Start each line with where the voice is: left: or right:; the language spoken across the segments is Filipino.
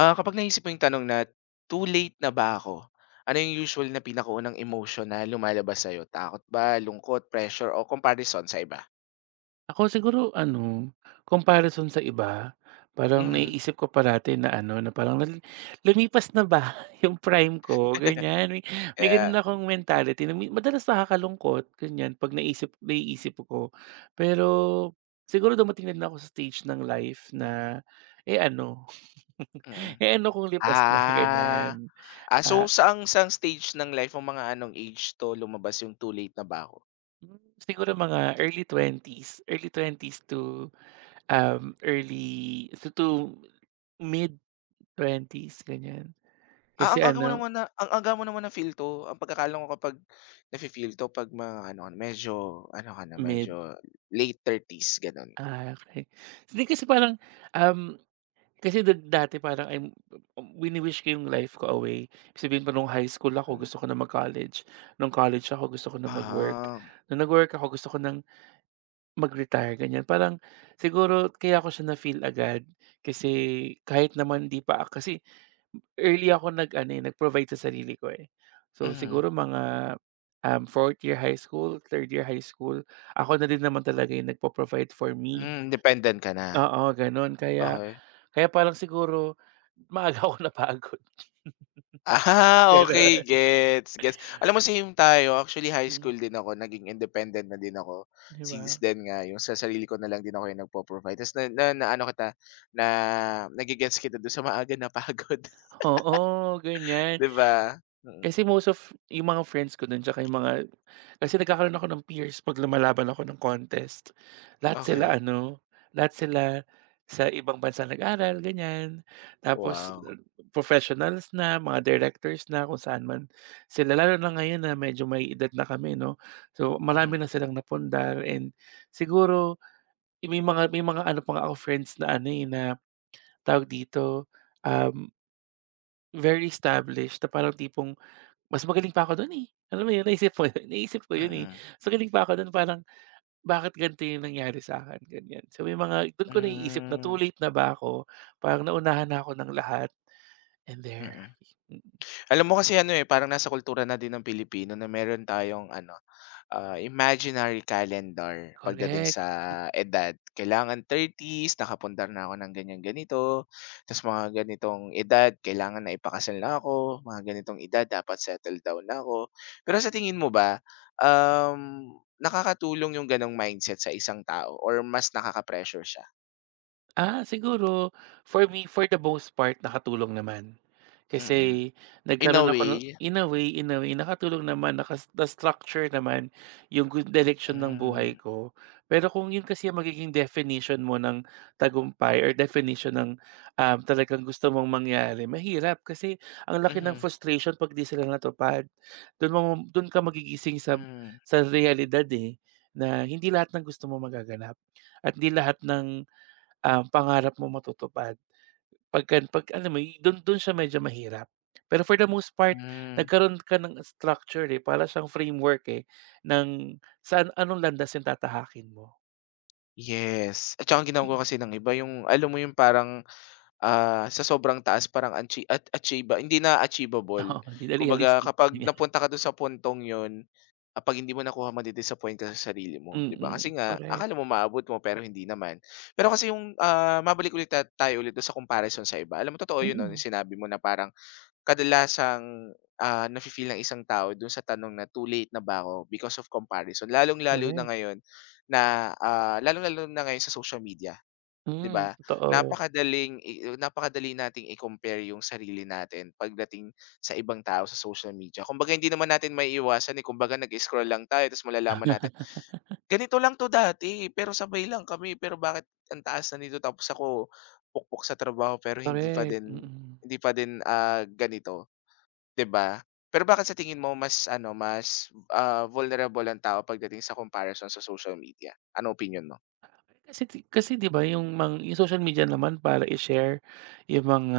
left: Ah, kapag naisip mo yung tanong na, "Too late na ba ako?" Ano yung usual na pinakaunang emotion na lumalabas sa'yo? Takot ba, lungkot, pressure, o comparison sa iba?
right: Ako siguro ano, comparison sa iba, parang
left: Mhm.
right: naiisip ko parati na ano, na parang lumipas na ba yung prime ko, ganyan. May gano'n
left: Yeah,
right: akong mentality na madalas nakakalungkot, ganyan, 'pag naiisip ko. Pero siguro dumating na din ako sa stage ng life na, eh, ano,
left: mm.
right: eh, ano kung lipas na,
left: Ah,
right: ganyan.
left: ah, so
right: Ah,
left: saang saang stage ng life o mga anong age 'to lumabas yung "Too late na ba ako?"
right: siguro mga early twenties to, um, early to mid twenties ganyan.
left: Ah,
right: Kasi ano,
left: ang aga mo naman na-feel 'to. Ang pagkakaalam ko kapag nafi-feel 'to 'pag mga ano ka na, medyo
right: mid,
left: late thirties.
right: ah, okey. Hindi kasi parang, um, kasi dati parang wini-wish ko yung life ko away. Ibig sabihin pa nung high school ako
left: Mm.
right: gusto ko na mag-college, nung college ako gusto ko na mag-work,
left: Ah,
right: nung nag-work ako gusto ko ng mag-retire ganyan. Parang siguro kaya ko siya na-feel agad kasi kahit naman 'di pa kasi early ako nag-provide sa sarili ko, eh. So,
left: mhm.
right: siguro mga, 4th year high school, third year high school, ako na din naman talaga yung nagpo-provide for me.
left: Dependent ka na.
right: Oo, gano'n. Kaya
left: Okey.
right: kaya parang siguro maaga ako napagod,
left: Ah, okey
right: gano'n.
left: gets, gets. Alam mo same tayo, actually high
right: Mm,
left: school din ako naging independent na din ako.
right: 'di ba?
left: Since then nga yung sa sarili ko na lang din ako yung nagpo-provide ta's na na naano kita, na nage-gets kita dun sa maaga na pagod,
right: Oo, ganyan.
left: 'di ba? Mm,
right: Kasi most of yung mga friends ko dun tsaka yung mga kasi nagkakaroon ako ng peers 'pag lumalaban ako ng contest. Lahat sila
left: okey.
right: ano, lahat sila sa ibang bansa nag-aral, ganyan. Tapos
left: Wow.
right: professionals na, mga directors na, kung saan man sila lalo na ngayon na medyo may edad na kami 'no. So,
left: Mhm,
right: marami na silang napundar and siguro may mga ano pa nga ako friends na ano, eh, na tawag dito, um, very established na parang tipong mas magaling pa ako dun, eh. Alam mo yun, naisip ko yun naisip ko yun, eh.
left: mm,
right: Mas magaling pa ako dun parang, "Bakit ganito yung nangyari sa'kin?" Ganyan. So may mga dun ko naiisip na
left: hmm,
right: too late na ba ako, parang naunahan na ako ng lahat and there.
left: mm.
right: Mm,
left: Alam mo kasi ano, eh, parang nasa kultura na din ng Pilipino na meron tayong ano, imaginary calendar pagdating sa
right: correct.
left: edad. Kailangan thirties nakapundar na ako ng ganyan ganito, ta's mga ganitong edad kailangan na ipakasal na ako, mga ganitong edad dapat settle down na ako. Pero sa tingin mo ba, nakakatulong yung gano'ng mindset sa isang tao or mas nakaka-pressure siya?
right: Ah, siguro for me, for the most part nakatulong naman.
left: Mm.
right: Kasi
left: In a
right: nagkaroon ako ng
left: way,
right: in a way nakatulong naman, na-structure naman yung good direction ng
left: hmm.
right: buhay ko. Pero kung yun kasi ang magiging definition mo ng tagumpay or definition ng, talagang gusto mong mangyari, mahirap kasi ang laki ng
left: Mhm.
right: frustration 'pag 'di sila natupad. Dun mo dun ka magigising sa
left: Hmm.
right: sa realidad, eh, na hindi lahat ng gusto mo magaganap at hindi lahat ng pangarap mo matutupad. Pag alam mo dun dun siya medyo mahirap. Pero for the most part,
left: Hmm.
right: nagkaroon ka ng structure, eh, para siyang framework, eh, ng saan anong landas yung tatahakin mo.
left: Yes, at tsaka ang ginagawa
right: Mm,
left: kasi ng iba yung alam mo yung parang, sa sobrang taas parang achie at achieva hindi na achievable.
right: oo, hindi na
left: Kumbaga
right: realistic,
left: kapag
right: ganyan.
left: napunta ka dun sa puntong yun, 'pag hindi mo nakuha madi-disappoint ka sa sarili mo, 'di ba?
right: Mm,
left: Kasi nga
right: correct.
left: akala mo maabot mo pero hindi naman. Pero kasi yung, mabalik ulit tayo ulit dun sa comparison sa iba. Alam mo totoo yun 'no, yung
right: Mm,
left: sinabi mo na parang. Kadalasang, nafi-feel ng isang tao dun sa tanong na too late na ba ako because of comparison. Lalong-lalo na
right: correct.
left: ngayon na, ah, lalong-lalo na ngayon sa social media, 'di
right: Hmm,
left: ba?
right: totoo.
left: Napakadaling i napakadali nating i-compare yung sarili natin pagdating sa ibang tao sa social media. Kumbaga hindi naman natin maiiwasan, eh, kumbaga nag-scroll lang tayo tapos malalaman natin, "Ganito lang 'to dati, pero sabay lang kami, pero bakit ang taas na nito tapos ako pukpok sa trabaho pero hindi pa
right: Correct,
left: din
right: mm.
left: hindi pa din, ganito." 'Di ba? Pero bakit sa tingin mo mas ano, vulnerable ang tao pagdating sa comparison sa social media? Ano opinyon mo?
right: Kasi kasi 'di ba yung yung social media naman para i-share yung mga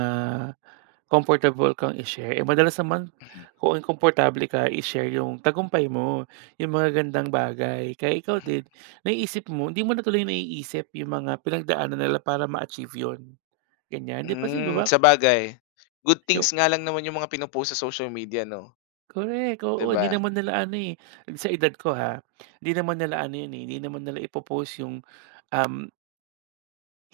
right: komportable kang i-share, eh, madalas naman
left: Mhm,
right: kung komportable ka i-share yung tagumpay mo, yung mga gandang bagay. Kaya ikaw
left: mhm.
right: din naiisip mo, hindi mo na tuloy naiisip yung mga pinagdaanan nila para ma-achieve yun, ganyan. 'Di kasi 'di ba
left: Sabagay. Good things
right: yung
left: nga lang naman yung mga pino-post sa social media 'no,
right: correct,
left: 'di
right: oo, hindi
left: ba?
right: naman nila ano, eh, sa edad ko, ha, hindi naman nila ano yun, eh, hindi naman nila ipo yung, um,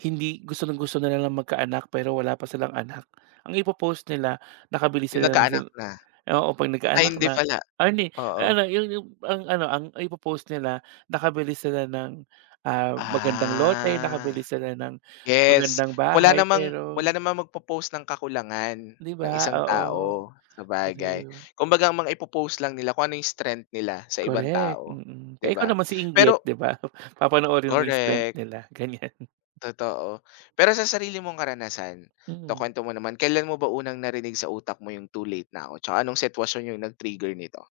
right: hindi gusto ng gusto na nilang magkaanak pero wala pa silang anak. Ang ipo nila nakabili
left: Yung
right: sila ng
left: nagkaanak na.
right: oo, 'pag
left: Ay
right: nagkaanak
left: hindi
right: na.
left: pala,
right: Ah, hindi,
left: oo.
right: ano yung ang ano, ang ipopost nila nakabili sila ng, magandang lote, nakabili
left: Ah,
right: sila ng
left: yes.
right: magandang
left: Wala
right: bahay
left: namang
right: pero
left: wala namang magpo-post ng kakulangan
right: 'di
left: ng
right: ba,
left: isang
right: oo.
left: tao, sabagay.
right: True,
left: Kumbaga ang mga ipo-post lang nila kung ano yung strength nila sa ibang
right: correct,
left: tao,
right: mm.
left: 'di
right: Eh, ikaw
left: ba?
right: naman si inggit
left: Pero
right: 'di ba, papanoorin mo yung strength
left: Correct,
right: nila, ganyan.
left: totoo. Pero sa sarili mong karanasan,
right: Mm.
left: ikuwento mo naman, kailan mo ba unang narinig sa utak mo yung too late na ako? Tsaka anong sitwasyon yung nag-trigger nito?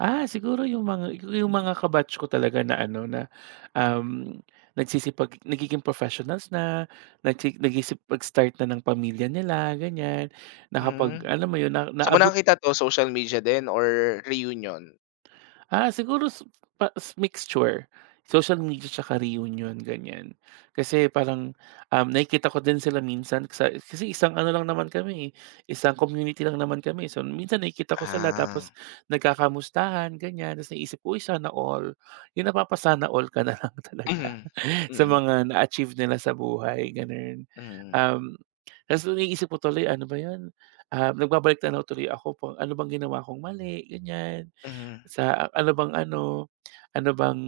right: Ah, siguro yung mga kabatch ko talaga na ano na, um, nagiging professionals na, nagsisipag-start na ng pamilya nila, ganyan.
left: Mm.
right: Alam mo yun, na
left: Saan mo
right: naabot.
left: nakakita 'to, social media din or reunion?
right: Ah, siguro mixture, social media tsaka reunion ganyan. Kasi parang, nakikita ko din sila minsan sa kasi isang ano lang naman kami, eh, isang community lang naman kami. So, minsan nakikita ko sila tapos
left: Ah,
right: nagkakamustahan ganyan, tapos naisip ko, "Uy, sana all." Yung napapasana all ka na lang talaga
left: mhm.
right: sa
left: Mm,
right: mga na-achieve nila sa buhay gano'n.
left: mm,
right: Um, tapos naiisip ko tuloy, ano ba 'yun, nagbabalik-tanaw tuloy ako po ano bang ginawa kong mali, ganyan
left: mhm.
right: sa ano bang ano, ano bang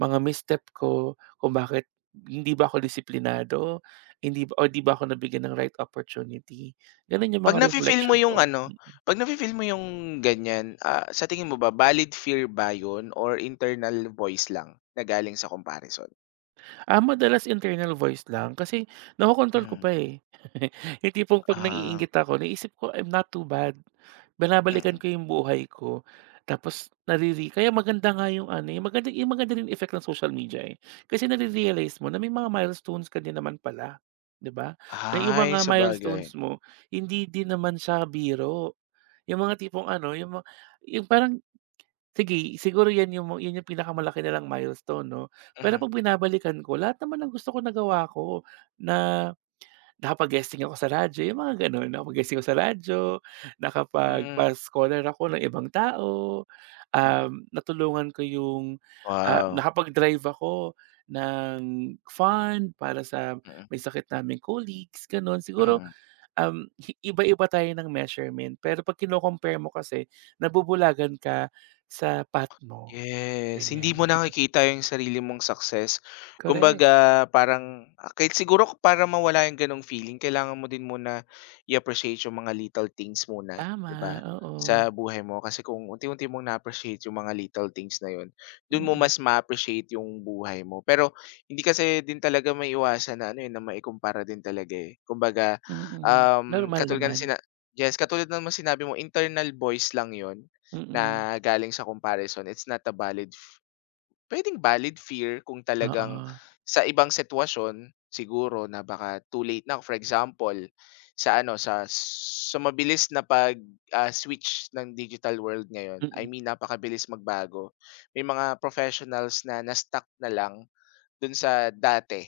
right: mga misstep ko, kung bakit hindi ba ako disiplinado, hindi ba o 'di ba ako nabigyan ng right opportunity. Gano'n yung
left: 'Pag
right: mga
left: nafi-feel mo
right: reflection
left: yung
right: ko.
left: ano, 'pag nafi-feel mo yung ganyan, sa tingin mo ba valid fear ba yun or internal voice lang na galing sa comparison?
right: Ah, madalas internal voice lang kasi nakokontrol ko
left: Hmm,
right: pa, eh. Yung tipong 'pag
left: ah,
right: naiinggit ako naisip ko, I'm not too bad. Binabalikan
left: mm.
right: ko yung buhay ko tapos kaya maganda nga yung ano, eh, maganda rin effect ng social media, eh. Kasi nare-realize mo na may mga milestones ka din naman pala, 'di ba? Na yung
left: Ay,
right: mga
left: sabagay,
right: milestones mo hindi din naman siya biro. Yung mga tipong ano, yung yung parang sige, siguro 'yan yung 'yun yung pinakamalaki nilang milestone 'no. Pero
left: mhm.
right: 'pag binabalikan ko lahat naman ng gusto ko nagawa ko, na nakapag-guesting ako sa radyo, yung mga gano'n. Nakapag-guesting ako sa radyo,
left: Hmm,
right: nakapagpa-scholar ako ng ibang tao,
left: mm.
right: natulungan ko yung,
left: Wow,
right: nakapag-drive ako ng fund para sa
left: mm,
right: may sakit naming colleagues, gano'n. Siguro
left: mm.
right: iba-iba tayo ng measurement pero 'pag kino-compare mo kasi nabubulagan ka sa pat mo,
left: Yes, hindi mo
right: ganyan.
left: nakikita yung sarili mong success.
right: Correct,
left: Kumbaga parang kahit siguro para mawala yung ganong feeling kailangan mo din muna i-appreciate yung mga little things muna,
right: tama,
left: 'di ba,
right: oo.
left: sa buhay mo. Kasi kung unti-unti mong na-appreciate yung mga little things na yun, dun mo
right: Mm,
left: mas ma-appreciate yung buhay mo. Pero hindi kasi din talaga maiwasan na ano, eh, na maikumpara din talaga, eh. Kumbaga,
right: mm. Normal
left: katulad nga na,
right: naman,
left: sina Yes, katulad ng sinabi mo internal voice lang yun.
right: mm.
left: Na galing sa comparison, it's not a valid. Puwedeng valid fear kung talagang
right: Oo,
left: sa ibang sitwasyon siguro na baka too late na. For example, sa ano, sa sa mabilis na pag, switch ng digital world ngayon, I
right: mm.
left: mean napakabilis magbago. May mga professionals na na-stuck na lang dun sa dati.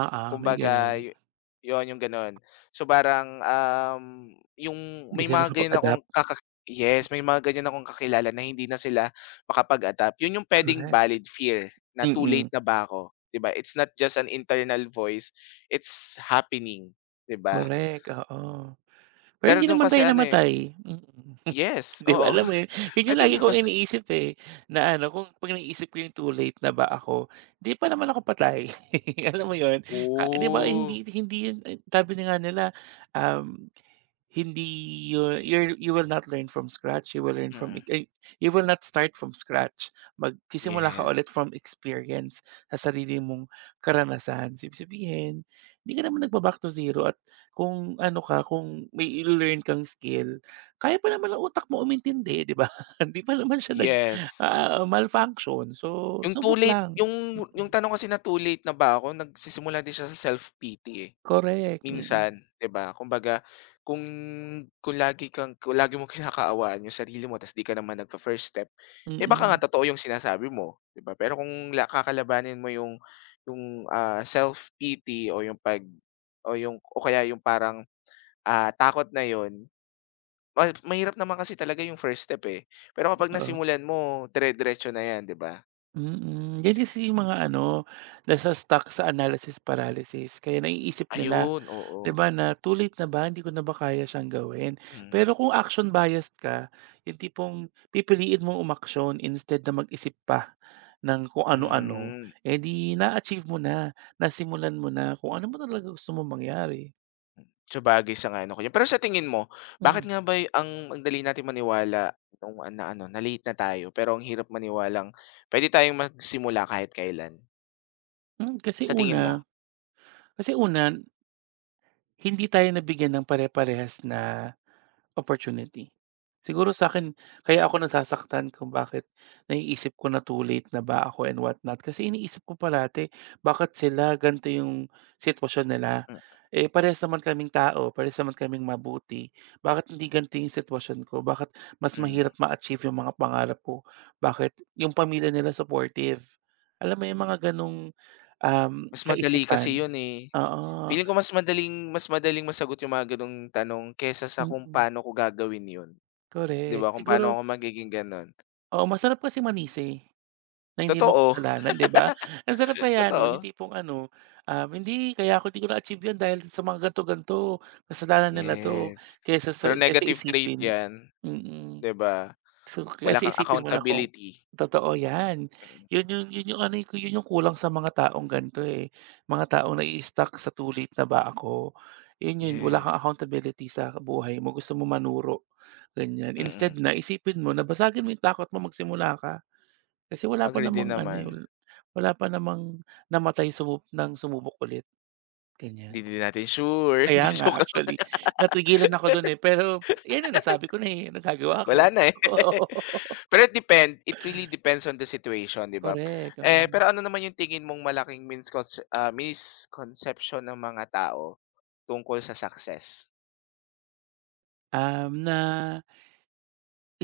right: Oo, may gano'n.
left: Kumbaga yun, yung gano'n. So, parang, yung
right: Hindi
left: may
right: sila
left: mga ganyan akong
right: nakapag-adapt,
left: kaka yes, may mga ganyan akong kakilala na hindi na sila makapag-adapt. Yun yung puwedeng
right: correct.
left: valid fear na too late
right: Mm,
left: na ba ako, 'di ba? It's not just an internal voice, it's happening, 'di ba?
right: correct, oo. Pero
left: Pero
right: hindi
left: dun
right: naman
left: kasi
right: tayo
left: ano, eh,
right: namatay, mm.
left: yes,
right: 'Di ba
left: oo,
right: alam mo yun, yun yung
left: puwede
right: lagi
left: na.
right: kong iniisip, eh, na ano kung 'pag naisip ko yung too late na ba ako, 'di pa naman ako patay. Alam mo yun, 'di ba
left: Oh,
right: hindi hindi yun eh, sabi na nga nila, um, hindi you will not learn from scratch, you will learn from
left: mm.
right: ex ay you will not start from scratch. Magsisimula ka ulit
left: Yes,
right: from experience sa sarili mong karanasan. So, ibig sabihin, hindi ka naman nagba-back to zero at kung ano ka, kung may learn kang skill kaya pa naman ng utak mo umintindi, 'di ba? Hindi pa naman siya nag
left: yes.
right: malfunction. So,
left: Yung too
right: subok
left: late
right: lang.
left: yung
right: Mm.
left: tanong kasi na too late na ba ako, nagsisimula din siya sa self-pity, eh.
right: Correct, mm.
left: Minsan, 'di ba? Kumbaga kung kung lagi mong kinakaawaan yung sarili mo ta's 'di ka naman nagfa-first step, eh, baka nga
right: Mm,
left: totoo yung sinasabi mo, 'di ba? Pero kung kakalabanin mo yung self-pity o yung pag o yung o kaya yung parang, takot na yon, mahirap naman kasi talaga yung first step, eh. Pero kapag
right: totoo.
left: nasimulan mo, dire-diretso na yan, 'di ba?
right: Mm, yan kasi yung mga ano, na-sa-stuck sa analysis paralysis kaya naiisip nila
left: Ayun,
right: 'di
left: oo.
right: ba na, "Too late na ba, hindi ko na ba kaya siyang gawin?"
left: Hmm.
right: Pero kung action biased ka, yung tipong pipiliin mong umaksyon instead na mag-isip pa ng kung ano-ano,
left: Hmm.
right: eh, 'di na-achieve mo na, nasimulan mo na kung ano mo talaga gusto mong mangyari.
left: Sabagay, sang-ayon ako diyan. Pero sa tingin mo, bakit
right: Hmm,
left: nga ba ang dali nating maniwala nung na ano, na late na tayo pero ang hirap maniwalang pwede tayong magsimula kahit kailan?
right: hmm, kasi
left: Sa tingin mo?
right: una kasi una, hindi tayo nabigyan ng pare-parehas na opportunity. Siguro sa akin, kaya ako nasasaktan kung bakit naiisip ko na too late na ba ako and what not. Kasi iniisip ko parati bakit sila ganito yung sitwasyon nila,
left: Mm.
right: eh, parehas naman kaming tao, parehas naman kaming mabuti, bakit hindi ganito yung sitwasyon ko, bakit mas
left: Mm.
right: mahirap ma-achieve yung mga pangarap ko, bakit yung pamilya nila supportive. Alam mo yung mga ganong, um,
left: Mas madali kasi
right: kaisipan.
left: 'yun, eh.
right: Oo,
left: Feeling ko mas madaling masagot yung mga gano'ng tanong kaysa sa
right: mm,
left: kung
right: mm.
left: paano ko gagawin 'yun, 'di ba?
right: Correct.
left: Kung paano
right: Siguro
left: ako magiging gano'n.
right: oo, masarap kasing manisi. Na hindi mo
left: Totoo,
right: kasalanan, 'di ba? Ang sarap kaya no'n yung
left: totoo.
right: tipong ano, "Hindi, kaya ako hindi ko na-achieve 'yan dahil sa mga ganito, ganito. Kasalanan nila 'to."
left: Yes.
right: Kaysa sa
left: Pero negative trait
right: isipin
left: 'yan,
right: mm.
left: 'di ba?
right: So,
left: Wala
right: kasi
left: kang
right: isipin mo na kung
left: accountability.
right: totoo 'yan.
left: Mm.
right: 'Yun yung ano, eh, yun yung kulang sa mga taong ganito, eh, mga taong nai-stuck sa too late na ba ako. Yun yun, wala kang
left: Yes,
right: accountability sa buhay mo, gusto mo manuro, ganiyan.
left: mm. Mm.
right: Instead na isipin mo na basagin mo yung takot mo, magsimula ka. Kasi wala pa
left: Agree din
right: namang ano,
left: naman.
right: eh, wala pa namang namatay sumubok ulit,
left: Hindi
right: ganyan.
left: din natin sure,
right: Kaya
left: hindi
right: nga
left: joke lang.
right: actually natigilan ako dun, eh, pero yan na nasabi ko na, eh, nagagawa
left: Wala
right: ako.
left: na, eh. Pero it really depends on the situation, 'di ba?
right: Correct,
left: Eh,
right: mm.
left: pero ano naman yung tingin mong malaking misconception ng mga tao tungkol sa success?
right: Na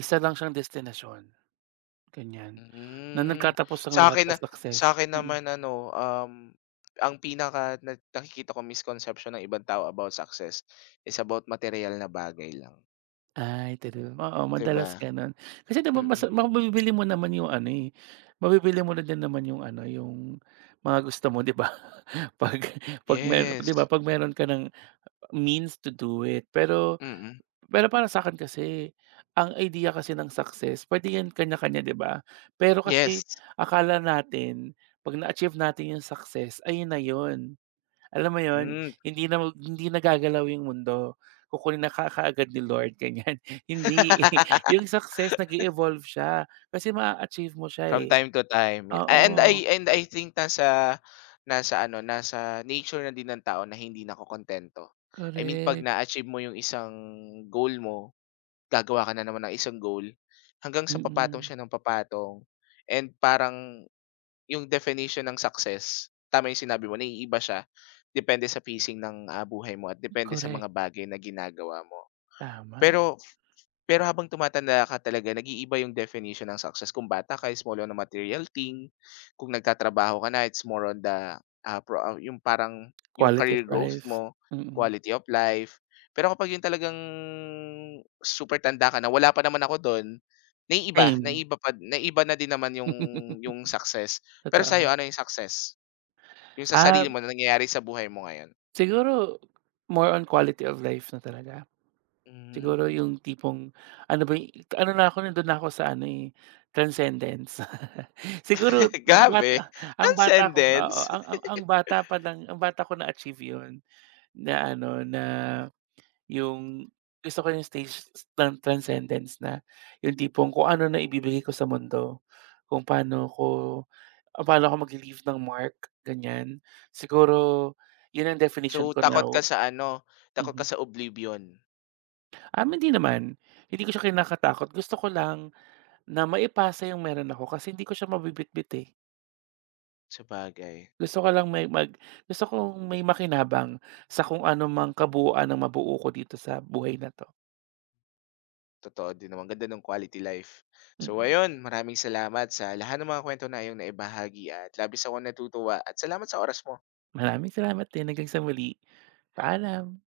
right: isa lang siyang destinasyon, ganyan, na
left: Hmm.
right: nagkatapos ang lahat
left: akin
right: sa
left: na sa
right: success,
left: akin
right: mm.
left: naman ano, ang pinaka na nakikita ko misconception ng ibang tao about success is about material na bagay lang,
right: Ay, talaga oo,
left: 'di ba?
right: madalas gano'n. Kasi diba mas
left: Mm.
right: mabibili mo naman yung ano, eh, mabibili mo na din naman yung ano, yung mga gusto mo, 'di ba? 'Pag 'pag 'di ba,
left: Yes.
right: 'pag meron ka ng means to do it. Pero
left: Mm.
right: pero para sa akin kasi, ang idea kasi ng success pwede 'yan kanya-kanya, 'di ba? Pero
left: Yes.
right: kasi akala natin 'pag na-achieve natin yung success, ayun na yun. Alam mo yon
left: Hmm.
right: hindi na gagalaw yung mundo, kukunin na ka kaagad ni Lord ganiyan. Hindi, yung success nag evolve siya kasi ma achieve mo siya,
left: From
right: eh.
left: time to time, yeah. And
right: Oo,
left: I and I think nasa nasa ano, nasa nature na din ng tao na hindi nakokontento. I mean 'pag
right: correct.
left: na-achieve mo yung isang goal mo, gagawa ka na naman ng isang goal, hanggang sa papatong
right: Mm,
left: siya ng papatong and parang yung definition ng success, tama yung sinabi mo, naiiba siya depende sa pacing ng, buhay mo at depende sa
right: correct,
left: mga bagay na ginagawa mo.
right: tama.
left: Pero Pero habang tumatanda ka talaga nag-iiba yung definition ng success. Kung bata ka is more on a material thing, kung nagtatrabaho ka na it's more on the, yung parang yung
right: Quality of
left: career growth
right: life,
left: mo,
right: mm.
left: quality of life. Pero kapag yung talagang super tanda ka na, wala pa naman ako dun,
right: Same.
left: naiiba na din naman yung yung success. Pero sa'yo
right: Totoo.
left: ano yung success? Yung sa sarili
right: Ah,
left: mo na nangyayari sa buhay mo ngayon?
right: siguro more on quality of life na talaga.
left: Hmm,
right: Siguro yung tipong ano ba ano na ako nandun na ako sa ano, eh, transcendence. Siguro
left: Grabe
right: ang bata ko oo,
left: transcendence.
right: ang bata pa lang ang bata ko na-achieve yun na ano, na yung gusto ko yung stage ng transcendence na yung tipong kung ano na ibibigay ko sa mundo, kung paano ko ah, paano ako magli-leave ng mark, ganyan. Siguro yun ang
left: So,
right: definition ko
left: takot ka
right: now
left: sa ano, takot
right: mhm.
left: ka sa oblivion.
right: Hindi naman, hindi ko siya kinakatakot gusto ko lang na maipasa yung meron ako kasi hindi ko siya mabibitbit, eh.
left: Sabagay,
right: Gusto ko lang may mag gusto kong may makinabang sa kung ano mang kabuuan ang mabuo ko dito sa buhay na 'to.
left: totoo din naman, ganda ng quality life. So
right: Mm.
left: ayun, maraming salamat sa lahat ng mga kwento na iyong naibahagi at labis akong natutuwa at salamat sa oras mo.
right: Maraming salamat din. Hanggang sa muli. Paalam.